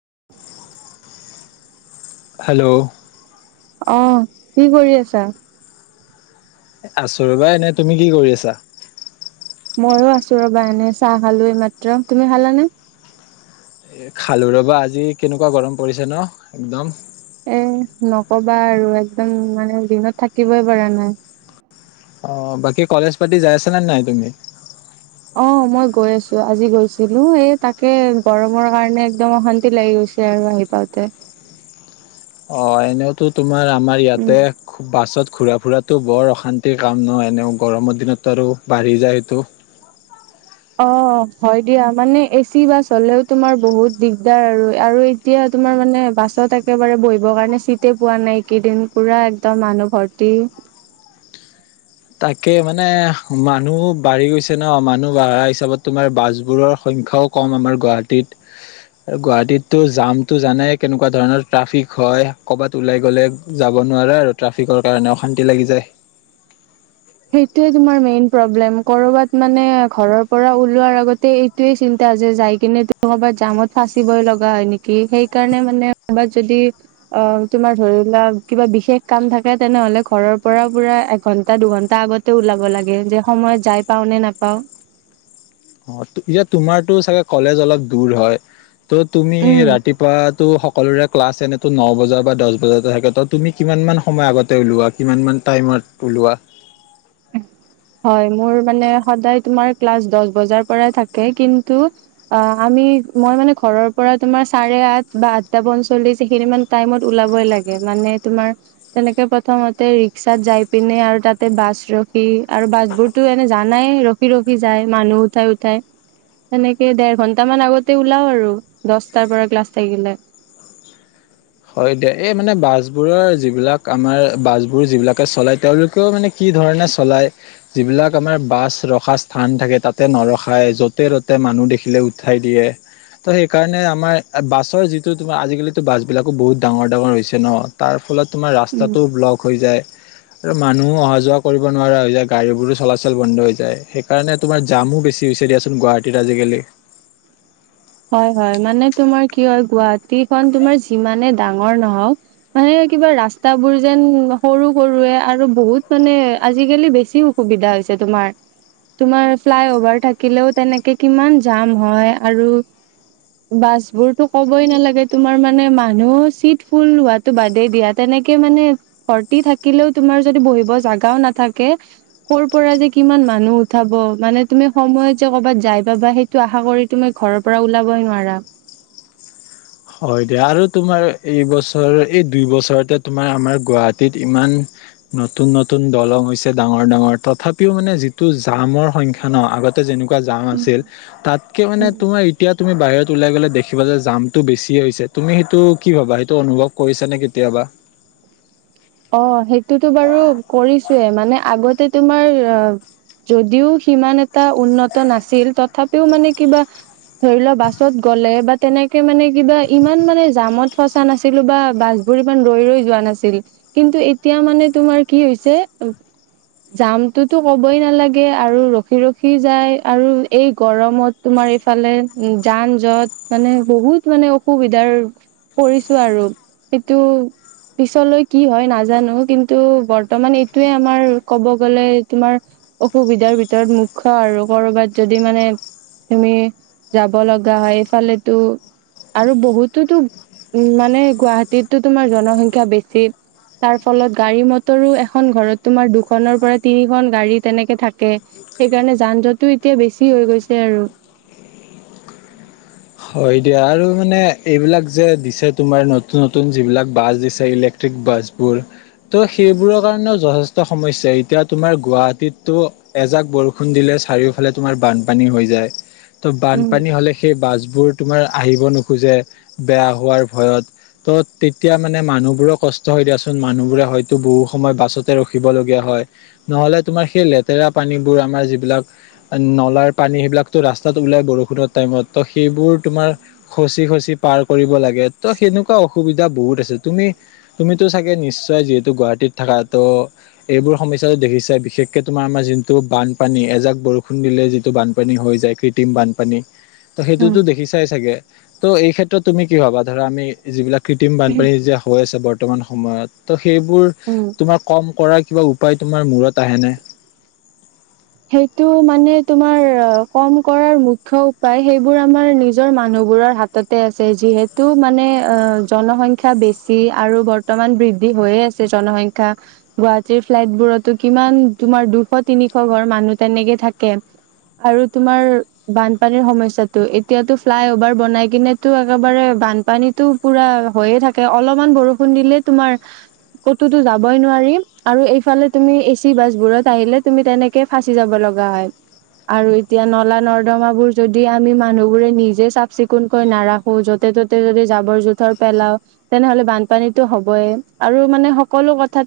[inaudible] Hello অ, কি কৰি আছা? আছো ৰবা এনে। তুমি কি কৰি আছা? ময়ো আছো ৰবা এনে। চাহ খালো এই মাত্ৰ। তুমি খালানে? খালো ৰবা। আজি কেনেকুৱা গৰম পৰিছে ন একদম। এ নকবা আৰু একদম মানে দিনত থাকিবই পৰা নাই। অ বাকী কলেজ পাতি যাই আছা নে নাই তুমি? অ মই গৈ আছো। আজি গৈছিলো। এই তাকে গৰমৰ কাৰণে একদম অশান্তি লাগি গৈছিল। গে আৰু আহি পাওঁতে অ এনেওতো তোমাৰ আমাৰ উম ইয়াতে বাছত ঘূৰা ফুৰাটো বৰ অশান্তিৰ কাম। নহয় এনেও গৰমৰ দিনত আৰু বাঢ়ি যায় সেইটো। অ হয় দিয়া। মানে এচি বাছ হলেও তোমাৰ বহুত দিগদাৰ আৰু আৰু এতিয়া তোমাৰ মানে বাছত একেবাৰে বহিবৰ কাৰণে চিটে পোৱা নাই। এই কেইদিন পুৰা একদম মানুহ ভৰ্তি। [inaudible] তাকে মানে মানুহ বাঢ়ি গৈছে ন? মানুহ বাঢ়া হিচাপত তোমাৰ বাছবোৰৰ সংখ সংখ্যাও কম আমাৰ গুৱাহাটীত। আৰু গুৱাহাটীতটো জামটো জানাই কেনেকুৱা ধৰণৰ। ট্ৰাফিক হয় কৰবাত ওলাই গ'লে যাব নোৱাৰা আৰু ট্ৰাফিকৰ কাৰণে অশান্তি লাগি যায়। সেইটোৱেই তোমাৰ মেইন প্ৰব্লেম। কৰোবাত মানে ঘৰৰ পৰা ওলোৱাৰ আগতে এইটোৱে চিন্তা যে যাই কিনে তোমাৰ ক'ৰবাত জামত ফাঁচিবই লগা হয় নেকি? সেই কাৰণে মানে কৰবাত যদি অ তোমাৰ ধৰি লোৱা কিবা বিশেষ কাম থাকে তেনেহলে ঘৰৰ পৰা পুৰা এঘণ্টা দুঘন তা আগতে ওলাব লাগে যে সময়ত যাই পাও নে নাপাওঁ। অ এতিয়া তোমাৰতো চাগে কলেজ অলপ দূৰ হয়। ত' তুমি উম ৰাতিপুৱা ত সকলোৰে ক্লাছ এনেতো ন বজাৰ বা দহ বজাতে থাকে। ত তুমি কিমান মান সময় আগতে ওলোৱা, কিমান মান টাইমত ওলোৱা? হয়। মোৰ মান সদায় তোমাৰ দছ বজাৰ পৰাই থাকে কিন্তু আমি আমি মই মানে ঘৰৰ পৰা তোমাৰ চাৰে আঠ বা আঠটা পঞ্চল্লিছ সেইখিনি মান টাইমত ওলাবই লাগে। মানে তোমাৰ তেনেকে প্ৰথমতে ৰিক্সাত যাই পিনে আৰু তাতে বাছ ৰখি আৰু বাছ বোৰতো এনে জানাই ৰখি ৰখি যায় মানুহ উঠাই উঠাই। তেনেকে দেৰ ঘন্টামান আগতে ওলাও আৰু দছটাৰ পৰা ক্লাছ থাকিলে। [inaudible] হয় দিয় এই মানে বাছ বোৰৰ যিবিলাক আমাৰ বাছ বোৰ যিবিলাকে চলাই তেওঁলোকেও মানে কি। যি ধৰণে চলাই যিবিলাক আমাৰ বাছ ৰখা স্থান থাকে তাতে নৰখাই য'তে' তটে ম মানুদেখিলোঁ উঠায় দিয়ে ত সেইকাৰণে আমাৰ বাছৰ যিটো তোমাৰ আজি কালি এইবিলাকো বহুত ডাঙৰ ডাঙৰ হৈছে ন তাৰ ফলত তোমাৰ উম ৰাস্তাটোও ব্লক হৈ যায়। আৰু মানুহো অহা যোৱা কৰিব নোৱাৰা হৈ যায় গাড়ীবোৰো চলাচল বন্ধ হৈ যায় সেইকাৰণে তোমাৰ জাম মোৰ বেছি হৈছে দিয়াচোন গুৱাহাটীত আজিকালি হয় হয় মানে তোমাৰ কি হয় গুৱাহাটী খ তোমাৰ যিমানে ডাঙৰ নহওক মানে কিবা ৰাস্তা বোৰ যেন সৰু সৰুৱে আৰু বহুত মানে আজিকালি বেছি অসুবিধা হৈ আছে তোমাৰ, তোমাৰ ফ্লায় অভাৰ থাকিলেও তেনেকে কিমান জাম হয় আৰু উ [inaudible] বাছ বোৰতো ক'বই নালাগে তোমাৰ মানে মানুহ চিট ফুল হোৱাতো বাদেই দিয়া তেনেকে মানে ভৰ্তি থাকিলেও তোমাৰ যদি বহিব জাগাও নাথাকে কৰ'ৰ পৰা যে কিমান মানুহ মানুহ উঠাব মানে তুমি সময় যে কৰ'বাত যাই পাবা সেইটো আশা কৰি তুমি ঘৰৰ পৰা ওলাবই নোৱাৰা হয় দিয়া আৰু তোমাৰ এইবছৰ এই দুই বছৰতে তোমাৰ আমাৰ গুৱাহাটীত ইমান নতুন নতুন দলং হৈছে ডাঙৰ ডাঙৰ তথাপিও মানে যিটো জামৰ সংখ্যা ন আগতে যেনেকুৱা জাম উম, আছিল তাতকে মানে উম, তোমাৰ এতিয়া তুমি বাহিৰত ওলাই গ'লে দেখিব যে যাম টো বেছি হৈছে তুমি সেইটো কি ভাবা সেইটো অনুভৱ কৰিছা নে কেতিয়াবা অ সেইটোতো বাৰু কৰিছোয়ে মানে আগতে তোমাৰ অ যদিও সি মানে তাৰ উন্নত নাছিল, তথাপিও মানে কিবা ধৰি লোৱা বাছত গ'লে বা তেনেকে মানে কিবা ইমান মানে জামত ফচা নাছিলো বা বাছ - [unintelligible] ইমান ৰৈ ৰৈ যোৱা নাছিল কিন্তু এতিয়া মানে তোমাৰ কি হৈছে - জামটোতো কবই নালাগে আৰু ৰখি ৰখি যায় আৰু এই গৰমত তোমাৰ, এইফালে উ যাম জট মানে বহুত মানে অসুবিধাৰ পৰিছো আৰু। এইটো পিছলৈ কি হয় নাজানো। কিন্তু বৰ্তমান এইটোয়ে আমাৰ ক'ব গ'লে তোমাৰ অসুবিধা - ভিতৰত মুখ্য আৰু। কৰবাত যদি মানে তুমি যাব লগা হয়, এইফালেতো আৰু বহুতোতো উ মানে গুৱাহাটীতো তোমাৰ জনসংখ্যা বেছি। তাৰ ফলত গাড়ী মটৰো এখন ঘৰত তোমাৰ দুখনৰ পৰা তিনিখন গাড়ী তেনেকে থাকে। সেইকাৰণে যান জামটোটো এতিয়া বেছি হৈ গৈছে আৰু। [unintelligible] হয় দিয়া, আৰু মানে এইবিলাক যে দিছে তোমাৰ নতুন নতুন যিবিলাক বাছ দিছে ইলেক্ট্ৰিক বাছ, তেজপুৰ, ত' সেইবোৰৰ কাৰনেও যথেষ্ট সমস্যা। এতিয়া তোমাৰ গুৱাহাটীতটো এজাক বৰষুণ দিলে - চাৰিওফালে তোমাৰ বানপানী হৈ যায়, ত উম। বানপানী হলে সেই বাছ - বোৰ তোমাৰ আহিব নোখোজে বেয়া হোৱাৰ ভয়ত। ত' তেতিয়া মানে মানুহবোৰৰে কষ্ট হয় দিয়াচোন, মানুহ বোৰে হয়তো বহু সময় বাছতে ৰখিব লগগীয়া হয়। নহলে তোমাৰ সেই লেতেৰা পানীবোৰ, আমাৰ যিবিলাক নলাৰ পানী সেইবিলাকো ৰাস্তাত- ওলাই বৰষুণৰ টাইমত ত, সেইবোৰ তোমাৰ খচি খচি পাৰ কৰিব লাগে। ত সেনেকুৱা অসুবিধা বহুত আছে। তুমি তুমিতো চাগে নিশ্চয় যিহেতু গুৱাহাটীত থাকা, ত' এইবোৰ সমস্যাটো দেখিছা। বিশেষকে তোমাৰ আমাৰ আমাৰ যোনটো বানপানী এজাক বৰষুণ দিলে যিটো বানপানী হৈ যায় কৃত্ৰিম বানপানী, ত উম। সেইটোতো দেখি চাই চাগে? ত' এই ক্ষেত্ৰত তুমি কি ভাবা? ধৰা আমি যিবিলাক কৃত্ৰিম বানপানী যেতিয়া হৈ আছে বৰ্তমান সময়ত ত' সেই উম। - তোমাৰ কম কৰাৰ কিবা উপায় তোমাৰ মূৰত আহেনে? সেইটো মানে তোমাৰ কম কৰাৰ মুখ্য উপায় সেইবোৰ আমাৰ নিজৰ মানুহ - তে আ যিহেতু মানে জনসংখ্যা বেছি আৰু বৰ্তমান ব- হৈয়ে আছে জনসংখ্যা। গুৱাহাটীত ফ্লাইটবোৰতো কিমান তোমাৰ দুশ তিনি- মানুহ তেনেকে থাকে। আৰু তোমাৰ বানপানীৰ সমস্যাটো। এতিয়াতো ফ্লাই অভাৰ বনাই কিনেটো একেবাৰে, বানপানীতো পুৰা হৈয়ে থাকে। আৰু অলপমান বৰষুণ দিলে তোমাৰ কতোতো যাবই নোৱাৰিম। আৰু এইফালে তুমি এচি বাছ বোৰত আহিলে তুমি তেনেক - কে ফাচি যাব লগা হয়। আৰু এতিয়া নলা নৰ্দমাৰবোৰ যদি আমি মানুহ বোৰে নিজে চাফ চিকুনকৈ নাৰাখো, যতে ততে যদি জাবৰ জোথৰ পেলাও, তেনেহ'লে বানপানীতটো হ'বইে। আৰু মানে সকলো কথা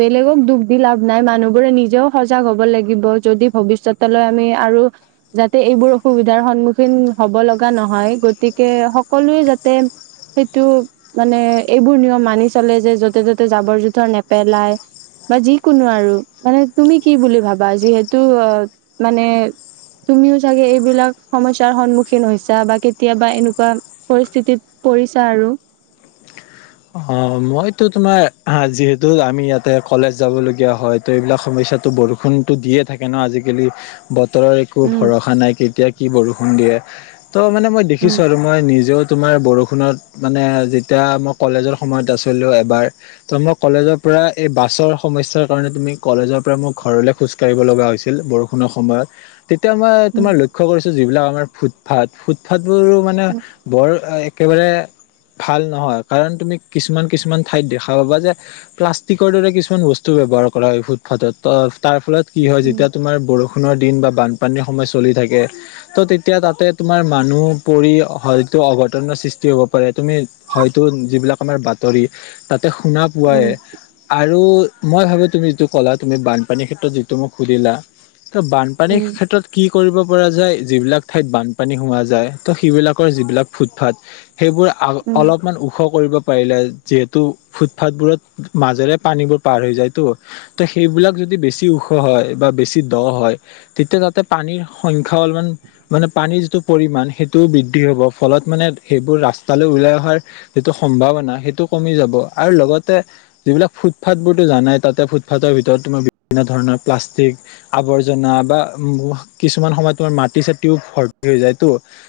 বেলেগক দুখ দি লাভ নাই। মানুহবোৰে নিজেও। সজাগ হ'ব লাগিব। যদি ভৱিষ্যতলৈ আমি আৰু যাতে এইবোৰ অসুবিধাৰ সন্মুখীন। হ'ব লগা নহয়। গতিকে সকলোৱে যাতে। সেইটো মানে এইবোৰ নিয়ম মানি চলে যে, য'তে ত'তে জাবৰ জোথৰ নেপেলাই। বা যিকোনো আৰু মানে তুমি কি বুলি ভাবা যিহেতু আহ মানে, তুমিও চাগে এইবিলাক সমস্যাৰ সন্মুখীন হৈছা বা কেতিয়াবা এনেকুৱা পৰিস্থিতিত, পৰিছা আৰু। হয়। অ, মইতো তোমাৰ যিহেতু আমি ইয়াতে কলেজ যাবলগীয়া হয় ত এইবিলাক সমস্যাতো বৰষুণ, নটো দিয়ে থাকে ন আজিকালি। বতৰৰ একো উম ভৰসা নাই, কেতিয়া কি বৰষুণ দিয়ে। ত' মানে মই দেখিছো উম আৰু মই নিজেও তোমাৰ বৰষুণত মানে যেতিয়া মই কলেজৰ সময়ত আছো। কিন্তু এবাৰ। ত মই কলেজৰ পৰা এই বাছৰ সমস্যাৰ কাৰণে তুমি কলেজৰ পৰা ম ঘৰ - খোজ কঢ় লগা হৈছিল বৰষুণৰ সময়ত। তেতিয়া মই তোমাৰ উম লক্ষ্য কৰিছো, যিবিলাক আমাৰ ফুটফাট ফুটফাত বোৰো মানে বৰ। একেবাৰে ভাল নহয়, কাৰণ তুমি কিছুমান। কিছুমান ঠাইত দেখা পাবা যে, প্লাষ্টিকৰ দৰে কিছুমান বস্তু ব্যৱহাৰ কৰা হয় ফুটপাথত। তাৰ ফলত কি হয়, উম যেতিয়া তোমাৰ বৰষুণৰ। দিন বা বানপানীৰ সময় চলি থাকে ত' তেতিয়া তাতে তোমাৰ মানুহ পৰি হয়তো। কট সৃষ্টি হ'ব পাৰে, তুমি হয়তো যিবিলাক আমাৰ ব। তাতে শুনা পোৱায় উম আৰু। মই ভাবো তুমি যিটো ক'লা তুমি বানপানীৰ ক্ষেত্ৰত যিটো মোক সুধিলা। ত, বানপানীৰ উম ক্ষেত্ৰত কি। কৰিব পৰা যায়, যিবিলাক ঠাইত বানপানী হোৱা যায় ত সেইবিলাকৰ যিবিলাক ফুটফাত। সেইবোৰ আ উম উম অলপমান ওখ কৰিব পাৰিলে। যিহেতু ফুটপথ বোৰত মাজেৰে পানীবোৰ পাৰ হৈ যায় তো ত সেইবিলাক যদি বেছি। হয়। পৰিমণ সেইটোও বৃদ্ধি হ'ব ফলত মানে সেইবোৰ ৰাস্তালৈ ওলাই অহাৰ যিটো সম্ভাৱনা সেইটো। কমি যাব, আৰু লগতে যিবিলাক ফুটপাথ বোৰতো জানাই তাতে ফুটফাথৰ ভিতৰত তোমাৰ বিভিন্ন ধৰণৰ। প্লাষ্টিক আৱৰ্জনা, বা কিছুমান সময়ত তোমাৰ মাটি চ টিউব ভৰ্তি হৈ যায় তো।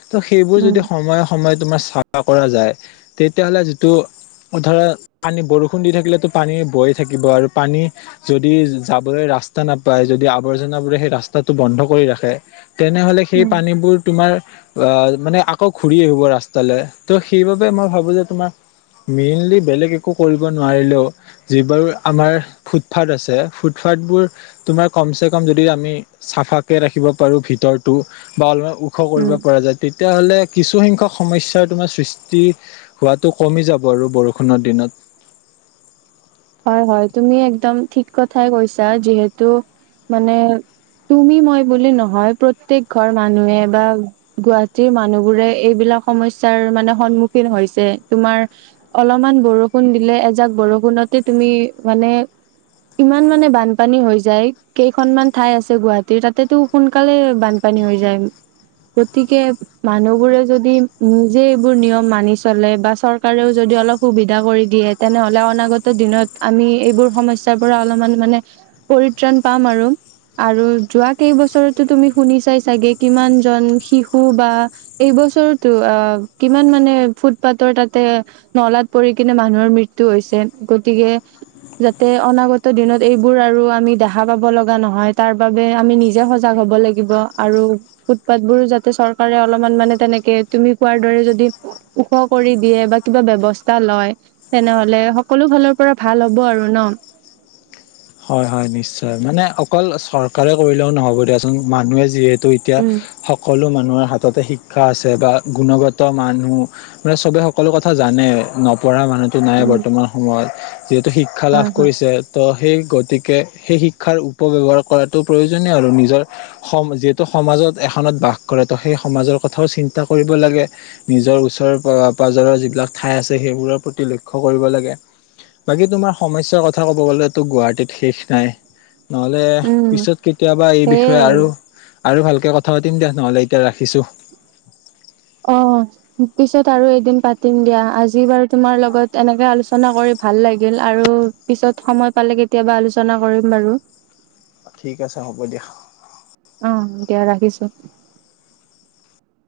ত' সেইবোৰ উম যদি সময়ে সময়ে তোমাৰ চাহা কৰা যায় তেতিয়াহলে যিটো। ধৰা, পানী বৰষুণ দি থাকিলেতো পানী বয়ে থাকিব আৰু পানী যদি যাবলৈ ৰাস্তা। ৰাস্তা নাপায়, যদি আৱৰ্জনাবোৰে সেই ৰাস্তাটো বন্ধ কৰি ৰাখে। তেনেহলে সেই উম পানীবোৰ তোমাৰ। আহ মানে আকৌ ঘূৰি আহিব ৰাস্তালৈ ত' সেইবাবে মই ভাবো যে তোমাৰ। মেইনলি বেলেগ একো কৰিব নোৱাৰিলেও, যিবাৰু আমাৰ ফুটফাথ আছে ফুটফাড। তোমাৰ কমচেকম যদি আমি চাফাক ৰাখিব পাৰোঁ ভিতৰত বা অলপ। ওখ কৰিব উম পৰা যায় তেতিয়াহ'লে। কিছুসংখ্যক সমস্যাৰ তোমাৰ সৃষ্টি হোৱাতটো কমি যাব। ব বৰষুণৰ দিনত। হয় হয়, তুমি একদম ঠিক কথাই কৈছা যিহেতু মানে। তুমি মই বুলি নহয়, প্ৰত্যেক ঘৰ মানুহে বা গুৱাহাটীৰ মানুহ বোৰে এইবিলাক। সমস্যা মানে সন্মুখীন হৈছে, তোমাৰ অলপমান বৰষুণ দিলে এজাক বৰষুণত। তুমি মানে ইমান মানে বানপানী হৈ যায় কেইখনমান ঠাই আছে গুৱাহাটীৰ তাতেতো সোনকালে বানপানী পানী হৈ যায়। গতিকে মানুহবোৰে যদি নিজে এইবোৰ নিয়ম মানি চলে বা চৰকাৰেও যদি অলপ সুবিধা কৰি দিয়ে তেনেহ'লে অনাগত দিনত আমি এইবোৰ সমস্যা পৰা অলপমান মানে পৰিত্ৰাণ পাম আৰু আৰু যোৱা কেইবছৰ টো তুমি শুনি চাই চাগে কিমান জন শিশু বা এইব বছৰ টো অ কিমান মানে ফুটপাথৰ তাতে নলাত পৰি কিনে মানুহৰ মৃত্যু হৈছে। গতিকে যাতে অনাগত দিনত এইবোৰ আৰু আমি দেখা পাব লগা নহয় তাৰ বাবে আমি নিজে সজাগ হ হব লাগিব আৰু ফুটপাত বোৰো যাতে চৰকাৰে অলপমান মানে তেনেকে তুমি কোৱাৰ দৰে যদি ওখ কৰি দিয়ে বা কিবা ব্যৱস্থা লয় তেনেহলে সকলো ফালৰ পৰা ভাল হ'ব আৰু ন? হয় হয় নিশ্চয় মানে অকল চৰকাৰে কৰিলেও নহ'ব দিয়াচোন মানুহে যিহেতু ত এতিয়া উম সকলো মান মানুহৰ হাততে শিক্ষা আছে বা গুণগত মানুহ মানে চবে সকলো কথা জানে। পঢ়া মানুহতো নাই উম বৰ্তমান সময়ত যিহেতু শিক্ষা লাভ হয় হয় কৰিছে ত' সেই গতিকে সেই শিক্ষাৰ উপব্যৱহাৰ কৰাতটো প্ৰয়োজনীয় আৰু নিজৰ সম যিহেতু সমাজত ত বাস কৰে ত' সেই সমাজৰ কথাও চিন্তা কৰিব লাগে নিজৰ ওচৰৰ পাজৰৰ যিবিলাক ঠাই আছে সেইবোৰৰ প্ৰতি লক্ষ্য কৰিব লাগে। বাকী তোমাৰ সমস্যাৰ কথা ক'ব গলে টো গুৱাহাটীত শেষ নাই নহলে উম পিছত কেতিয়াবা এই বিষয়ে আৰু আৰু ভালকে কথা পাতিম দিয়া নহলে এতিয়া ৰাখিছো। অ পিছত আৰু এদিন পাতিম দিয়া। আজি বাৰু তোমাৰ লগত এনেকে আলোচনা কৰি ভাল লাগিল, আৰু পিছত সময় পালে কেতিয়াবা আলোচনা কৰিম বাৰু। ঠিক আছে হ'ব দিয়া। এতিয়া ৰাখিছো।